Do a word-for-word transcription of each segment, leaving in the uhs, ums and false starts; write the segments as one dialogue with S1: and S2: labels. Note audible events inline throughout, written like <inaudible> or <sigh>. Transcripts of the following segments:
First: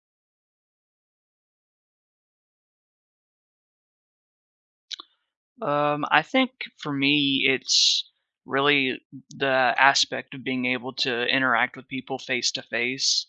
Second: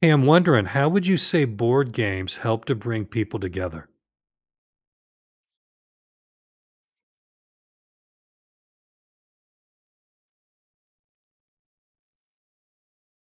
S1: Hey, I'm wondering, how would you say board games help to bring people together?
S2: Um, I think for me, it's really the aspect of being able to interact with people face to face.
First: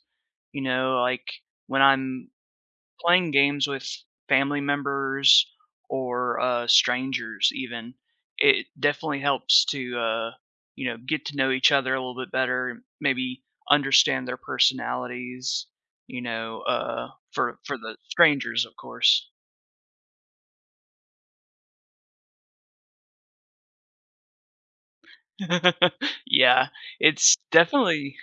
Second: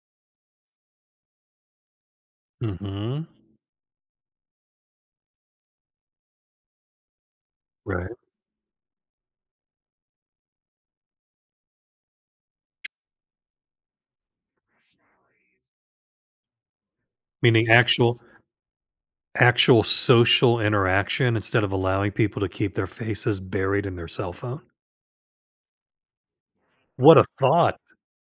S2: You know, like when I'm
S1: Mhm.
S2: playing games with family members or uh, strangers, even,
S1: Right.
S2: it definitely helps to, uh, you know, get to know each other a little bit better, maybe understand their personalities, you know, uh, for,
S1: Meaning
S2: for the
S1: actual
S2: strangers, of course.
S1: actual social interaction instead of allowing people to keep their faces buried in their cell phone?
S2: <laughs> Yeah,
S1: What a
S2: it's
S1: thought.
S2: definitely.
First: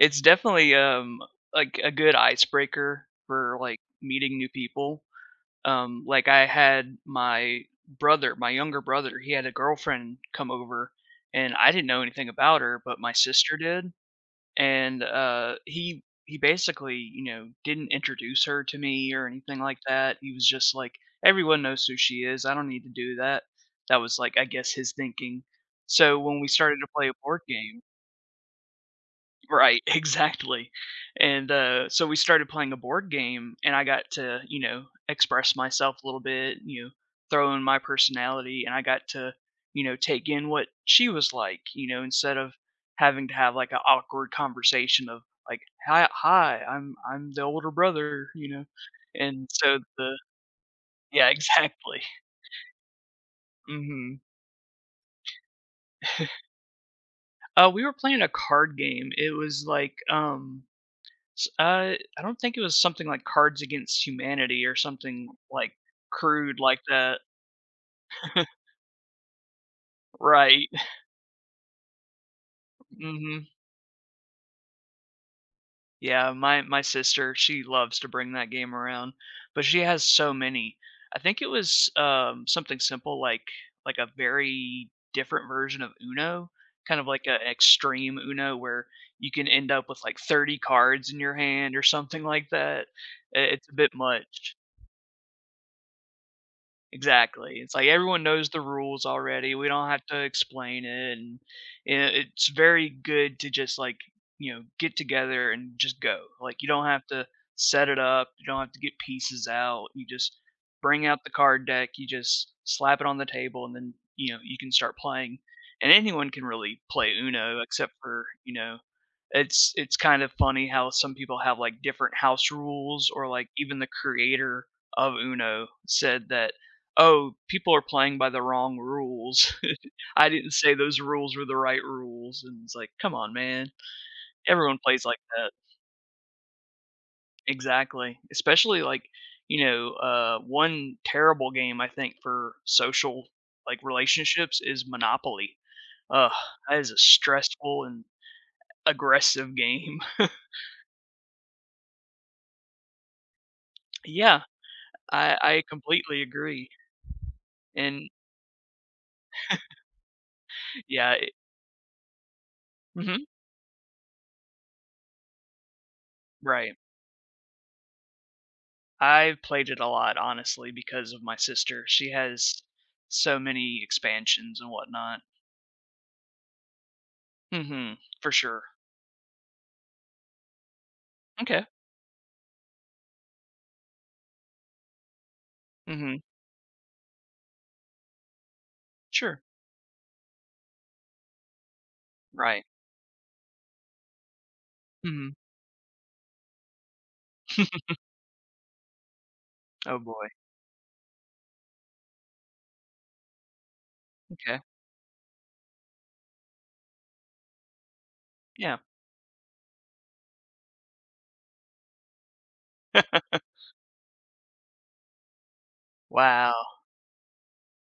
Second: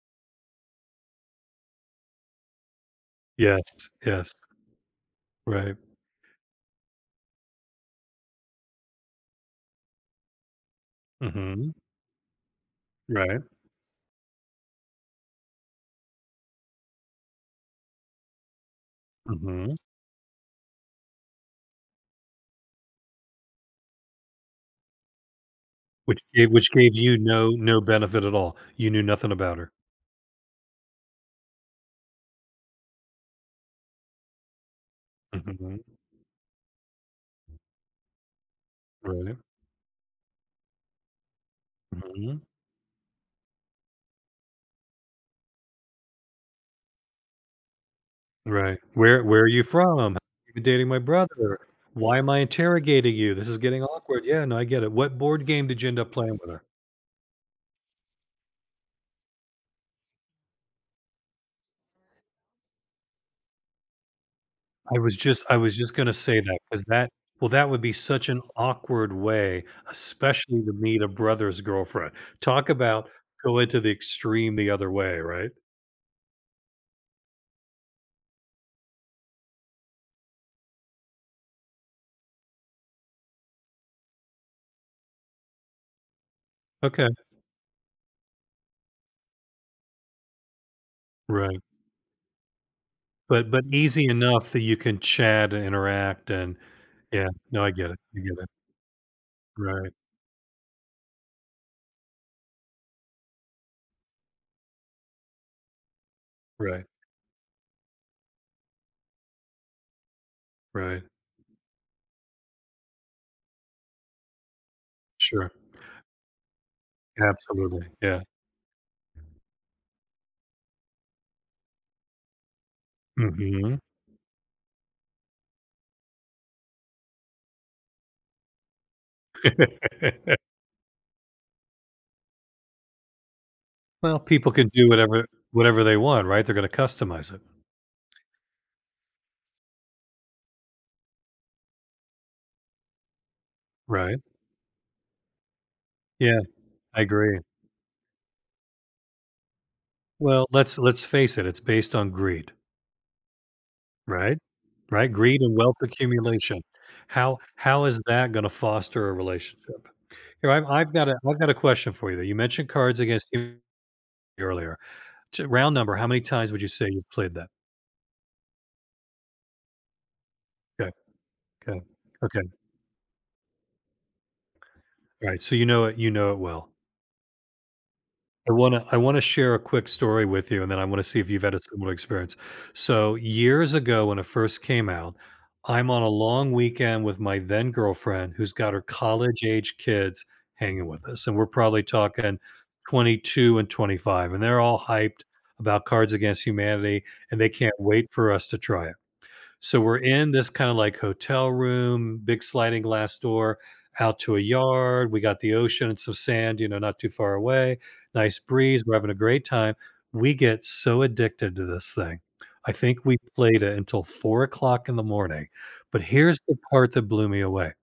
S2: it's definitely, um, like, a good icebreaker for, like,
S1: Yes, yes.
S2: meeting new people.
S1: Right.
S2: Um, like, I had my brother my younger brother, he had a girlfriend come over, and I
S1: Mhm.
S2: didn't know anything about her, but my
S1: Right.
S2: sister did, and, uh, he he basically, you know, didn't introduce her to me or anything
S1: Mhm.
S2: like that. He was just like, "Everyone knows who she is, I don't need to do that." That was, like, I guess his thinking. So
S1: Which
S2: when we
S1: gave which
S2: started to
S1: gave
S2: play a
S1: you
S2: board
S1: no no
S2: game
S1: benefit at all. You knew nothing about her.
S2: Right, <laughs> exactly, and, uh, so we started playing a board game, and I got to, you know, express myself
S1: Mhm.
S2: a little bit, you know, throw in my personality, and I got to,
S1: Right.
S2: you know, take in what she was like, you know, instead
S1: Mhm.
S2: of having to have, like, an awkward conversation of, like, "Hi hi, I'm I'm the older brother," you know,
S1: Right. "Where where
S2: and
S1: are you
S2: so
S1: from?
S2: the
S1: You've been dating my
S2: Yeah, <laughs>
S1: brother.
S2: exactly.
S1: Why am I interrogating you? This is getting
S2: Mhm.
S1: awkward." Yeah, no, I get it. "What board game did you end up playing with her?"
S2: Uh, we were playing a card game, it was like, um S uh, I don't think it was something like Cards Against Humanity or
S1: I was
S2: something,
S1: just I
S2: like,
S1: was just gonna say
S2: crude
S1: that
S2: like
S1: because that
S2: that.
S1: well, that would be such an awkward way, especially
S2: Right.
S1: to
S2: <laughs>
S1: meet a brother's girlfriend. Talk about
S2: Mhm.
S1: go into the extreme the other way, right?
S2: Yeah, my my sister, she loves to bring that game around, but she has so many. I think it was, um, something simple like like a very different version of Uno, kind of
S1: Okay.
S2: like an extreme Uno where you can end up with, like, thirty cards in your
S1: Right.
S2: hand or something like that. I
S1: But but
S2: it's a bit
S1: easy enough
S2: much.
S1: that you can chat and interact and yeah,
S2: Exactly.
S1: no, I
S2: It's like
S1: get it, I
S2: everyone
S1: get
S2: knows
S1: it.
S2: the rules already. We don't
S1: Right,
S2: have to explain it, and i- it's very good to just like you know get together and just go. Like you don't
S1: right,
S2: have to set it up. You don't have to get pieces out. You just
S1: right.
S2: bring out the card deck. You just slap it on the table, and then you know you can start playing.
S1: Sure.
S2: And anyone can really play Uno,
S1: Absolutely,
S2: except
S1: yeah.
S2: for you know, it's it's kind of funny how some people have like different house rules, or like even
S1: Mhm.
S2: the creator of Uno said that, "Oh, people are playing by the wrong rules. <laughs> I didn't
S1: <laughs>
S2: say those rules were the right rules," and it's like, "Come on, man."
S1: Well, people can
S2: Everyone
S1: do
S2: plays like
S1: whatever
S2: that.
S1: whatever they want, right? They're gonna customize it,
S2: Exactly. Especially, like, you know, uh, one terrible game, I think, for social, like,
S1: right?
S2: relationships is Monopoly. Ugh,
S1: Yeah,
S2: that is a
S1: I agree.
S2: stressful and aggressive game. <laughs>
S1: Well, let's let's face it, it's based on greed, right?
S2: Yeah,
S1: Right?
S2: I
S1: Greed and
S2: I
S1: wealth
S2: completely
S1: accumulation.
S2: agree,
S1: How how is
S2: and
S1: that gonna foster a relationship? Here, I've I've got
S2: yeah,
S1: a
S2: it
S1: I've got a question for you that you mentioned Cards
S2: mhm,
S1: Against Humanity earlier. J round number, how many times would you
S2: right.
S1: say you've played that?
S2: I've played it a lot, honestly,
S1: Okay,
S2: because of my
S1: okay,
S2: sister. She
S1: okay.
S2: has so many expansions and whatnot.
S1: Alright, so you know it you know it well.
S2: Mhm. For
S1: I
S2: sure.
S1: wanna I wanna share a quick story with you, and then I wanna see if you've had a
S2: Okay.
S1: similar experience. So, years ago when it first came out, I'm on a
S2: Mhm.
S1: long weekend with my then girlfriend who's got her
S2: Sure.
S1: college-age kids hanging with us, and we're probably talking
S2: Right.
S1: twenty-two and twenty-five, and they're all hyped
S2: Mhm.
S1: about Cards Against Humanity, and they can't wait for us to try it. So we're
S2: Oh boy.
S1: in this kind of like hotel room, big sliding glass door out to a
S2: Okay.
S1: yard. We got the ocean and some sand, you know, not too far away. Nice
S2: Yeah.
S1: breeze. We're having a great time. We get so addicted to this thing. I think we
S2: <laughs>
S1: played it until four o'clock in the morning. But here's
S2: Wow.
S1: the part that blew me away.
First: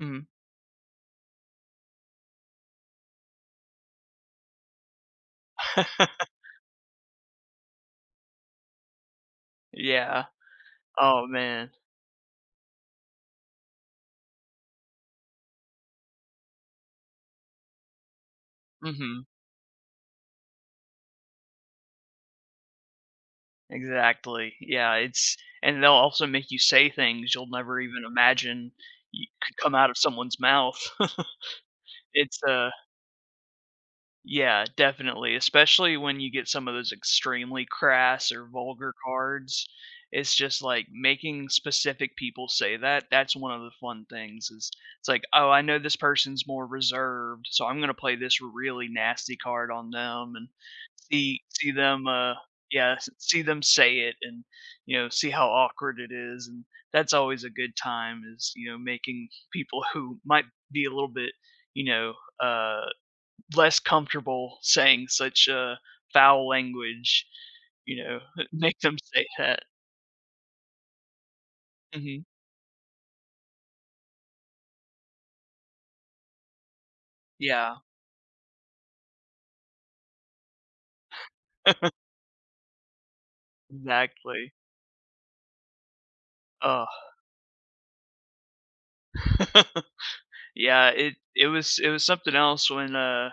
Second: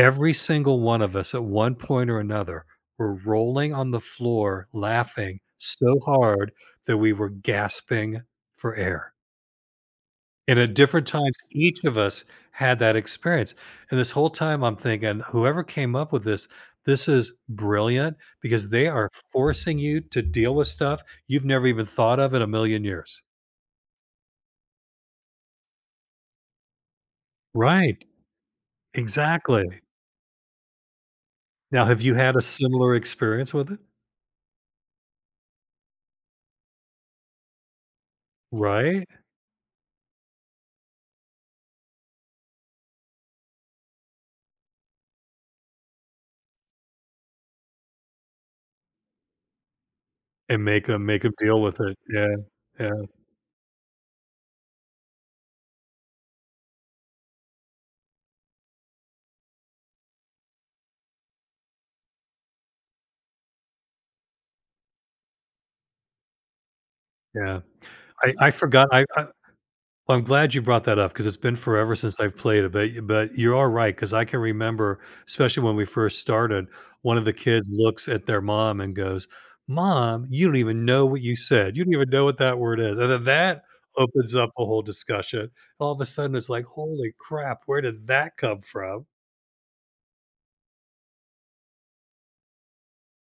S2: Mhm.
S1: single one of us at one point or another were rolling on the floor laughing so
S2: <laughs>
S1: hard that we were gasping for air.
S2: Yeah.
S1: And at different
S2: Oh
S1: times,
S2: man.
S1: each of us had that experience. And this whole time I'm thinking, whoever came up with this, this is brilliant because they are
S2: Mhm.
S1: forcing you to deal with stuff you've never even thought of in a million years.
S2: Exactly. Yeah, it's and they'll also make you say things you'll never even
S1: Right.
S2: imagine you could come
S1: Exactly.
S2: out of someone's mouth. <laughs>
S1: Now, have you had
S2: It's,
S1: a
S2: uh
S1: similar experience with it?
S2: Yeah, definitely, especially when you get some of those extremely crass or vulgar
S1: Right?
S2: cards. It's just like making specific people say that. That's one of the fun things is it's like, "Oh, I know this person's more reserved, so I'm gonna play this really nasty card on them and
S1: And make them make them
S2: see
S1: deal
S2: see
S1: with it.
S2: them, uh
S1: Yeah.
S2: yeah,
S1: Yeah.
S2: s- see them say it and, you know, see how awkward it is." And that's always a good time is, you know, making people who might be a little bit, you know, uh less comfortable saying such, uh, foul language,
S1: Yeah.
S2: you know,
S1: I I
S2: <laughs> make
S1: forgot
S2: them
S1: I
S2: say
S1: I
S2: that.
S1: Well, I'm glad you brought that up because it's been forever since
S2: Mhm.
S1: I've played it, but but you are right because I can remember, especially when we first started, one of the kids
S2: Yeah,
S1: looks at their mom and goes, "Mom, you don't even know what you said. You don't even know what that word is." And then that opens up
S2: exactly.
S1: a whole discussion. All of a sudden, it's like,
S2: Oh,
S1: "Holy crap! Where did that come from?"
S2: <laughs> yeah, it it was it was something else when, uh,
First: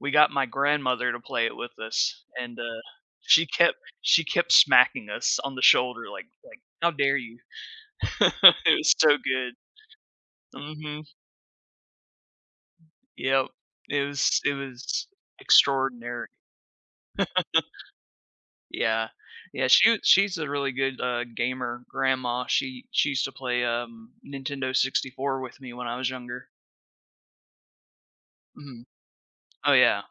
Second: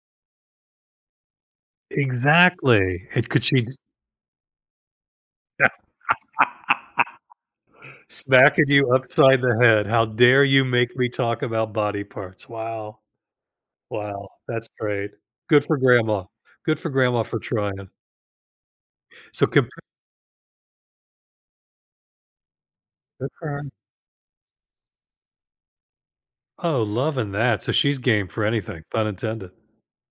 S2: we got my grandmother to play it with us, and, uh,
S1: Exactly. It
S2: she
S1: could she
S2: kept she kept smacking us on the shoulder like like, "How
S1: <laughs>
S2: dare you?" <laughs>
S1: smacking
S2: It
S1: you
S2: was so
S1: upside
S2: good.
S1: the head. How dare you make
S2: Mhm.
S1: me talk about body parts? Wow.
S2: Yep. It
S1: Wow,
S2: was it
S1: that's
S2: was
S1: great. Good for grandma.
S2: extraordinary.
S1: Good for grandma for trying.
S2: Yeah.
S1: So
S2: Yeah,
S1: compa
S2: she she's a really good, uh, gamer grandma. She she used
S1: good
S2: to
S1: for her.
S2: play, um, Nintendo sixty-four with me when I was younger.
S1: Oh, loving that. So she's game for
S2: Mhm.
S1: anything, pun intended.
S2: Oh, yeah.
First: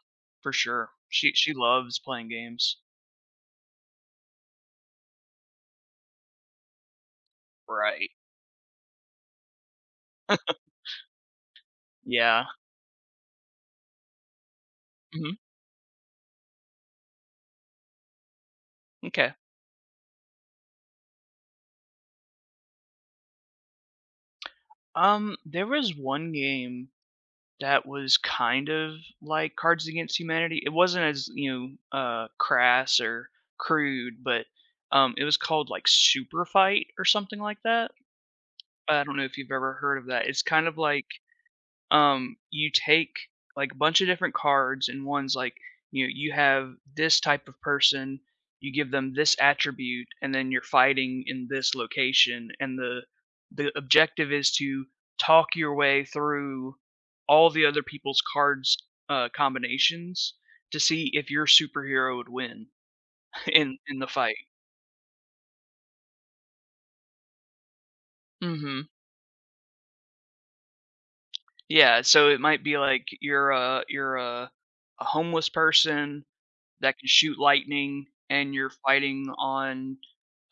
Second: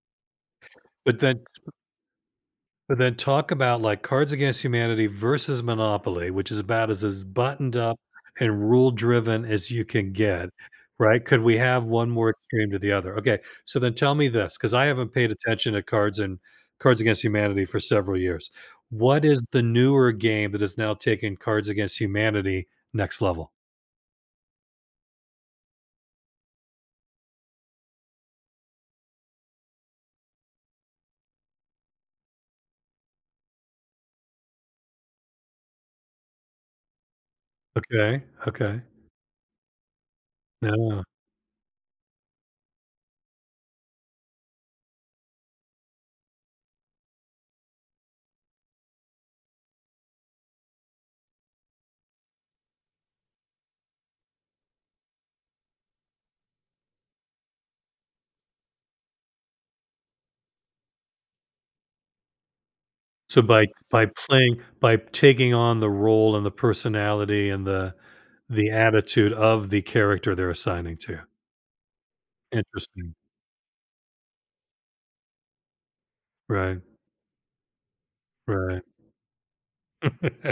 S2: For sure.
S1: But
S2: She
S1: then
S2: she loves playing games.
S1: But then talk about like Cards Against Humanity versus Monopoly, which is about as, as buttoned up
S2: Right.
S1: and rule driven as you can get, right? Could we have one more
S2: Yeah.
S1: extreme to the other? Okay, so then tell me this, because I haven't paid
S2: Mhm.
S1: attention to cards and Cards Against Humanity for several years. What
S2: M'kay.
S1: is the newer game that has now taken Cards Against Humanity next level?
S2: Um, there was one game that was kind of like Cards Against Humanity. It wasn't as, you know, uh, crass or crude, but, um, it was called, like, Super Fight or something like that.
S1: Okay, okay,
S2: I don't know if you've ever heard of that. It's kind of
S1: no.
S2: like um, you take like a bunch of different cards, and one's like, you know, you have this type of person, you give them this attribute, and then you're fighting in this location, and the the objective is to talk your way through all the other people's cards uh, combinations to see if your superhero would win
S1: So
S2: <laughs>
S1: by
S2: in in
S1: by
S2: the fight.
S1: playing by taking on the role and the personality and the the
S2: Hmm.
S1: attitude of the character they're assigning to.
S2: Yeah, so it might be like
S1: Interesting.
S2: you're a you're a, a homeless person
S1: Right,
S2: that can shoot lightning, and you're
S1: right.
S2: fighting on,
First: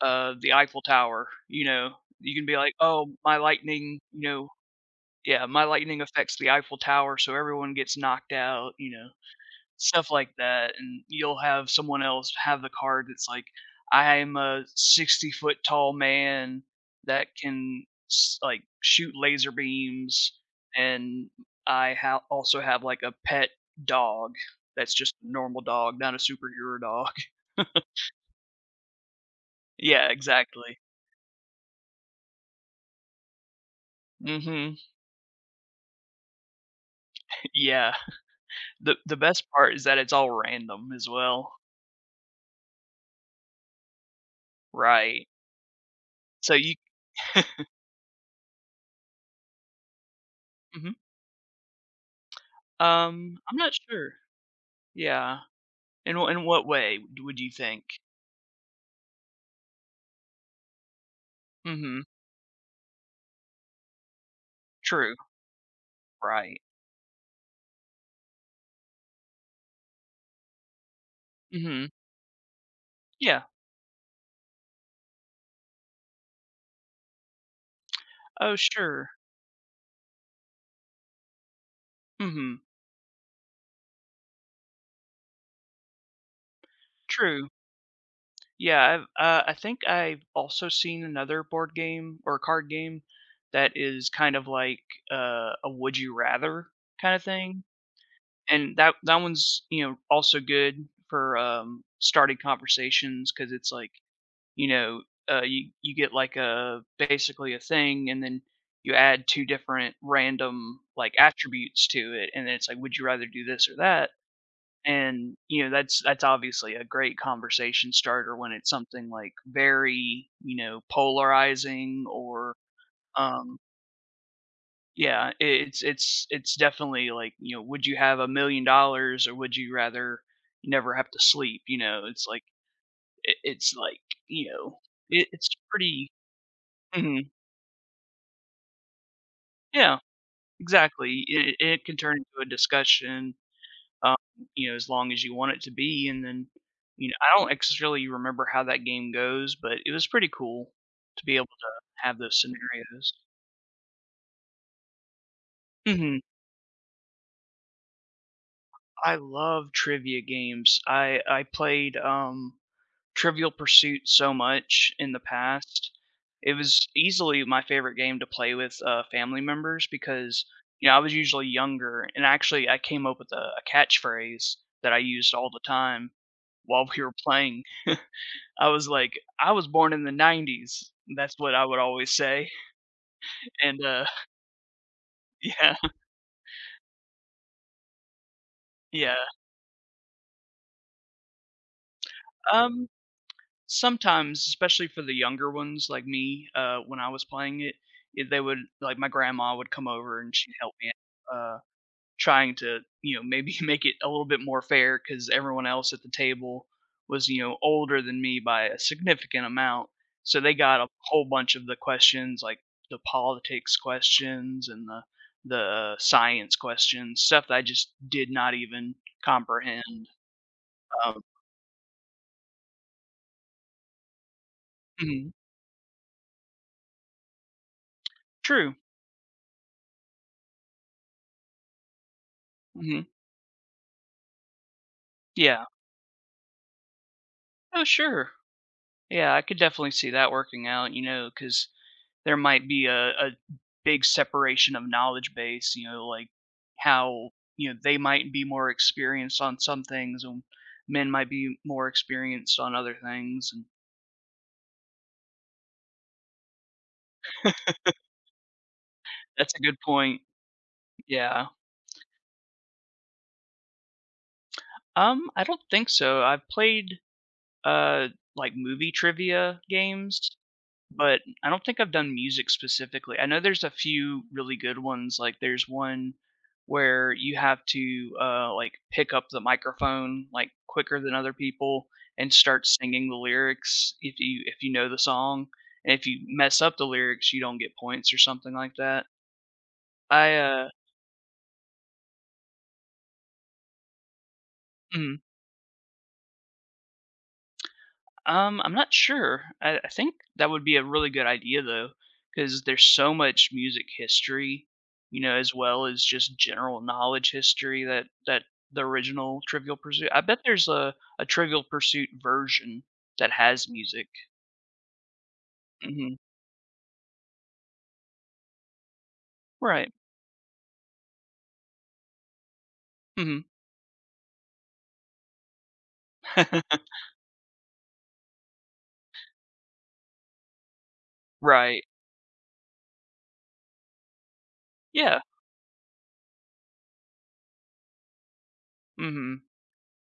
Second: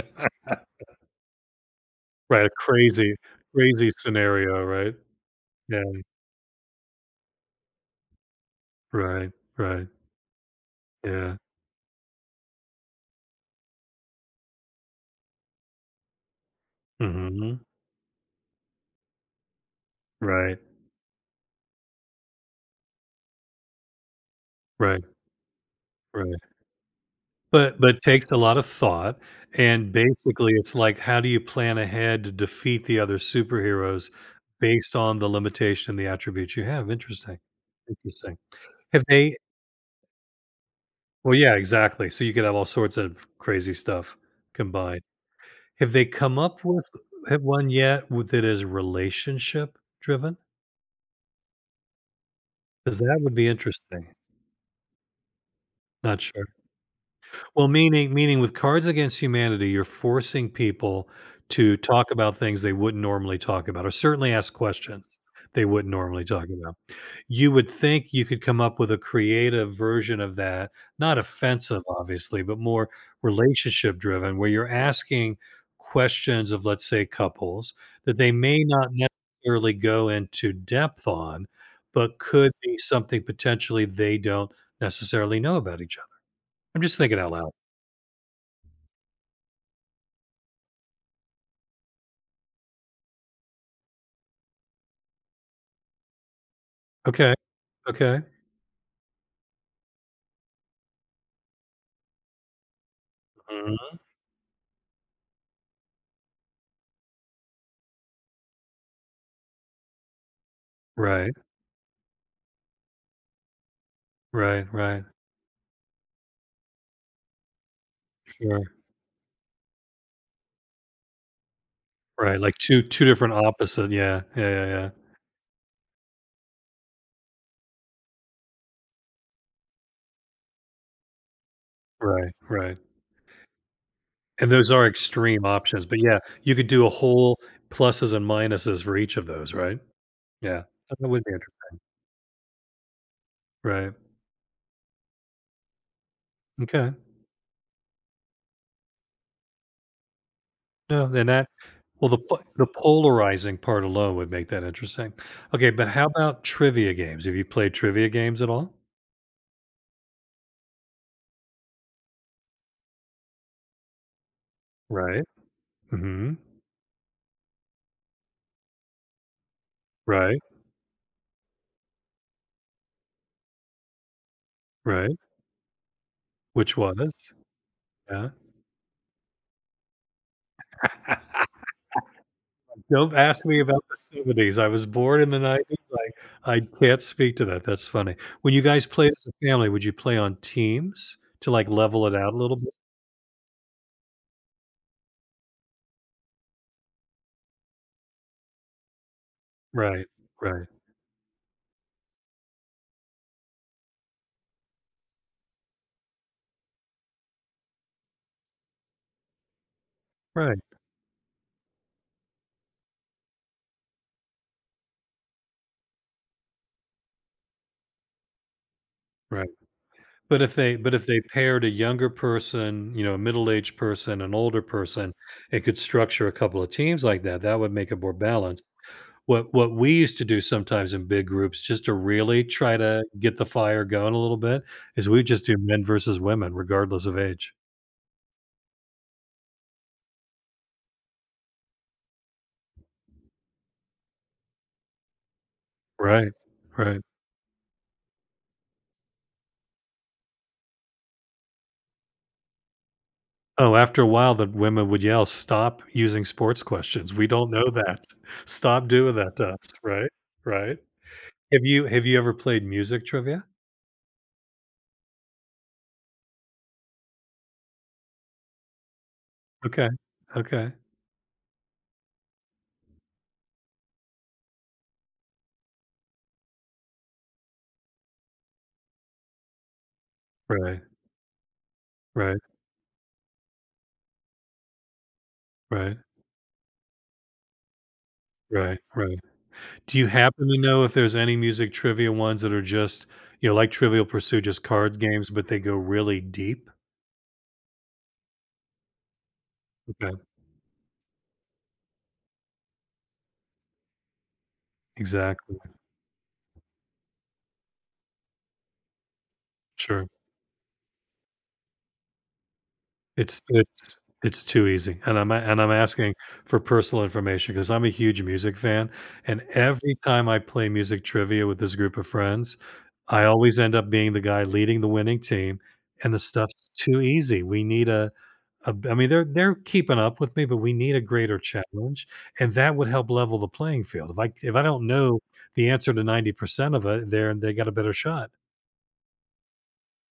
S2: uh, the Eiffel Tower, you know? You
S1: Right,
S2: can
S1: a
S2: be like, "Oh,
S1: crazy
S2: my
S1: crazy
S2: lightning," you know?
S1: scenario, right?
S2: Yeah, "My
S1: Yeah.
S2: lightning affects the Eiffel Tower, so everyone gets knocked out," you know?
S1: Right, right.
S2: Stuff like that, and you'll
S1: Yeah.
S2: have someone else have the card that's like, "I am a sixty foot tall man that
S1: Mhm.
S2: can s like, shoot laser beams,
S1: Right,
S2: and I ha also have, like, a pet dog that's
S1: right,
S2: just a normal dog, not a
S1: right.
S2: superhero dog." <laughs>
S1: But but takes a lot of thought, and
S2: Yeah,
S1: basically, it's
S2: exactly.
S1: like, how do you plan ahead to defeat the other superheroes
S2: Mhm.
S1: based on the limitation and the attributes you have? Interesting.
S2: <laughs> Yeah.
S1: Interesting.
S2: The
S1: Have
S2: the
S1: they
S2: best part is that it's all random as
S1: well,
S2: well.
S1: yeah, exactly. So you could have all sorts of crazy stuff combined.
S2: Right.
S1: Have they come
S2: So
S1: up
S2: you
S1: with have
S2: <laughs>
S1: one yet with that is relationship driven?
S2: mhm.
S1: Because that would
S2: Um,
S1: be
S2: I'm not
S1: interesting.
S2: sure. Yeah. In
S1: Not
S2: wh in
S1: sure.
S2: what way would you
S1: Well,
S2: think?
S1: meaning meaning with Cards Against Humanity, you're forcing people to
S2: Mhm.
S1: talk about things they wouldn't normally talk about or certainly ask questions
S2: True.
S1: they wouldn't normally talk
S2: Right.
S1: about. You would think you could come up with a creative version of that, not offensive,
S2: Mhm.
S1: obviously, but more
S2: Yeah.
S1: relationship driven, where you're asking questions of, let's say, couples that they
S2: Oh,
S1: may not
S2: sure.
S1: necessarily go into depth on, but could
S2: Mhm.
S1: be something potentially they don't necessarily know about each other. I'm just thinking out
S2: True.
S1: loud.
S2: Yeah, I've uh, I think I've also seen another board game or card game that is kind of like, uh, a would you rather kinda
S1: Okay.
S2: thing,
S1: Okay.
S2: and that that one's, you know, also good for, um, starting conversations because it's
S1: Mhm.
S2: like you know, uh, you you get like a basically a thing, and then you add two different random, like,
S1: Right,
S2: attributes to it, and then it's like, "Would you rather do this or that?"
S1: right, right.
S2: And, you know, that's that's obviously a great conversation starter when it's
S1: Sure.
S2: something, like, very, you know, polarizing
S1: Right,
S2: or,
S1: like two two different
S2: um
S1: opposite yeah, yeah, yeah, yeah.
S2: yeah, I it's it's it's definitely like, you know, "Would you have one million dollars or would you rather never have to sleep?" You know, it's
S1: Right,
S2: like,
S1: right.
S2: it it's like, you
S1: And those
S2: know,
S1: are
S2: it
S1: extreme
S2: it's
S1: options, but
S2: pretty
S1: yeah, you could do a
S2: mhm.
S1: whole pluses and minuses for each of those, right?
S2: Yeah,
S1: Yeah, that
S2: exactly.
S1: would be
S2: It
S1: interesting.
S2: it can turn into a discussion,
S1: Right.
S2: um, you know, as long as you want it to be, and then,
S1: Okay.
S2: you know, I don't necessarily remember how that game goes, but it was pretty cool
S1: No,
S2: to
S1: then
S2: be able
S1: that
S2: to
S1: well,
S2: have
S1: the
S2: those
S1: po the
S2: scenarios.
S1: polarizing part alone would make that interesting. Okay, but how
S2: Mhm.
S1: about trivia games? Have you played trivia games at all?
S2: I love trivia games. I I played, um Trivial Pursuit so much in the
S1: Right.
S2: past.
S1: Mhm.
S2: It was easily my favorite game to play with, uh, family members
S1: Right,
S2: because, you know, I was usually younger, and actually I came up with a a catchphrase that I
S1: right.
S2: used all the time
S1: Which
S2: while we were
S1: was?
S2: playing.
S1: Yeah.
S2: I was like, "I was born in the nineties."
S1: <laughs>
S2: That's what I would always say,
S1: Don't ask me
S2: and,
S1: about the
S2: uh
S1: seventies. I was born in the
S2: <laughs> yeah,
S1: nineties, I I can't speak to that, that's funny. When you guys played
S2: yeah.
S1: as a family, would you play on teams to, like, level it out a little bit?
S2: Um, sometimes, especially for the younger ones like me, uh, when I was playing it, eh, they would like, my grandma would come
S1: Right,
S2: over and she'd
S1: right,
S2: help me, uh trying to, you know, maybe <laughs> make it a little bit more fair because everyone else at the table was, you know, older than me by a significant amount. So they
S1: right,
S2: got a whole bunch of the questions, like the politics questions and the the science questions, stuff that I just did not even
S1: right.
S2: comprehend.
S1: But if they but if they
S2: Um,
S1: paired a younger person, you know, a middle-aged person, an older person,
S2: mhm.
S1: and could structure a couple of teams like that, that would make it more balanced.
S2: True.
S1: What what we used to do sometimes in big groups, just to really try
S2: Hmm.
S1: to get the fire going a little bit, is we just do
S2: Yeah.
S1: men versus women regardless of age.
S2: Oh, sure. Yeah, I could definitely see that working out, you know, because there might be a, a big separation of knowledge base, you know, like
S1: Right, right.
S2: how, you know, they might be more experienced on some things and men might be more experienced on other things. And
S1: Oh, after a while, the women would yell, "Stop using sports questions. We don't know that. Stop doing that to
S2: that's a
S1: us."
S2: good
S1: Right,
S2: point.
S1: right.
S2: Yeah.
S1: Have you have you ever played music trivia?
S2: Um, I don't think so. I've played uh like movie trivia
S1: Okay,
S2: games,
S1: okay.
S2: but I don't think I've done music specifically. I know there's a few really good ones. Like there's one where you have to uh, like pick up the microphone like
S1: Right,
S2: quicker than other people and
S1: right,
S2: start singing the lyrics if you if you know the song. And
S1: right,
S2: if you mess up the lyrics, you don't get points or something like
S1: right,
S2: that.
S1: right. Do you
S2: I
S1: happen to
S2: uh,
S1: know if there's any music trivia ones that are just, you know, like Trivial Pursuit, just card
S2: <clears throat>
S1: games, but they go really deep?
S2: Um, I'm not sure. I, I think
S1: Okay,
S2: that would be a really good idea though, because there's so much music history, you know, as
S1: exactly.
S2: well as just general knowledge history that that the original Trivial
S1: Sure.
S2: Pursuit. I bet there's a a Trivial Pursuit version that
S1: It's
S2: has
S1: it's
S2: music.
S1: it's too easy, and I'm a and I'm asking
S2: Hmm.
S1: for personal information because 'cause I'm a huge music fan, and
S2: Right.
S1: every time I play music trivia with this group of friends, I
S2: Hmm.
S1: always end up being the guy leading the winning team, and the stuff's
S2: <laughs>
S1: too easy. We need a a I mean, they're they're keeping up with me, but we need a greater
S2: Right.
S1: challenge, and that would help level the playing field. If I if I don't know
S2: Yeah.
S1: the answer to ninety percent of it, they're they got a better shot.
S2: Hmm.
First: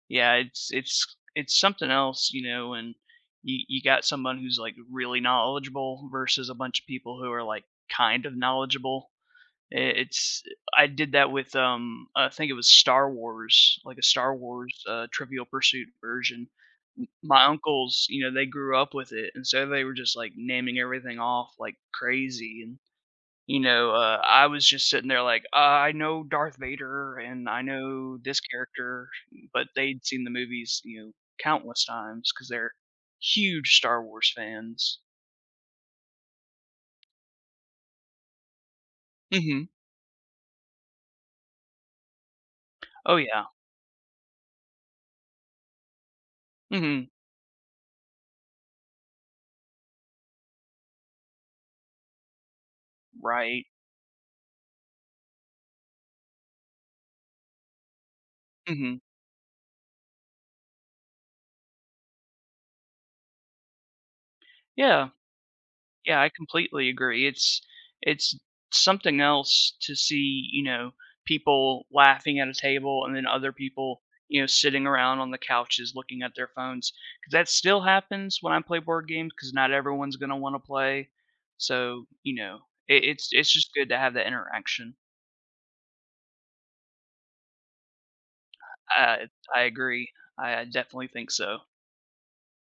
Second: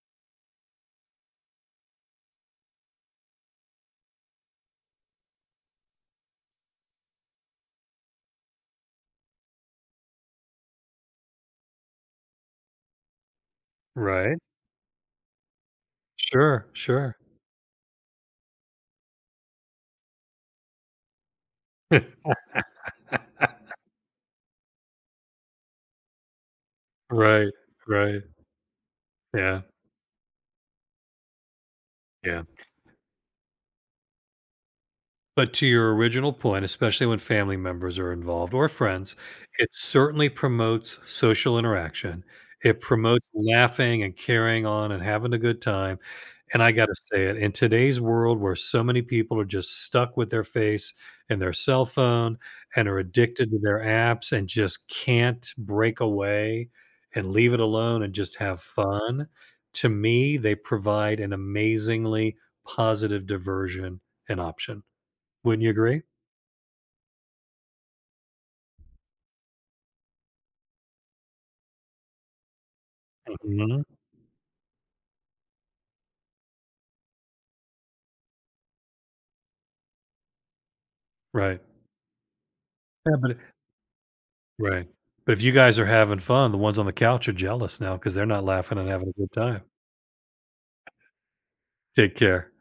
S2: Yeah. It's it's it's something else, you know, and you you got someone who's like really knowledgeable versus a bunch of people who are like kind of knowledgeable. It's I did that with, um, I think it was Star Wars, like a Star
S1: Right.
S2: Wars, uh, Trivial Pursuit version.
S1: Sure,
S2: M
S1: sure.
S2: my uncles, you know, they grew up with it, and so they were just, like, naming everything off like
S1: <laughs>
S2: crazy, and, you know, uh, I was just sitting there like, "Uh, I know Darth Vader, and
S1: Right,
S2: I know
S1: right.
S2: this character,"
S1: Yeah.
S2: but they'd seen the movies, you know, countless times
S1: Yeah.
S2: because 'cause they're huge Star Wars fans.
S1: But to your original point, especially when family members are involved or friends,
S2: Mhm.
S1: it certainly promotes social interaction. It
S2: Oh,
S1: promotes
S2: yeah.
S1: laughing and carrying on and having a good time. And I got to
S2: Mhm.
S1: say it in today's world where so many people are just stuck with their face and their cell phone and are addicted to
S2: Right.
S1: their apps and just can't break away and leave it alone and just have
S2: Mhm.
S1: fun. To me, they provide an amazingly positive diversion and option.
S2: Yeah.
S1: Wouldn't you agree?
S2: Yeah, I completely agree. It's it's something else to see, you know, people laughing at a table and then other
S1: Mhm,
S2: people, you know, sitting around on the couches looking at their phones. Because that still happens when I play board games. Because not everyone's gonna wanna play.
S1: right.
S2: So, you know, it,
S1: Yeah,
S2: it's
S1: but
S2: it's just good to have that
S1: right.
S2: interaction.
S1: But if you guys are having fun, the ones on the couch are jealous now because 'cause they're not laughing and having a
S2: I
S1: good
S2: I
S1: time.
S2: agree. I definitely think so.
S1: Take care.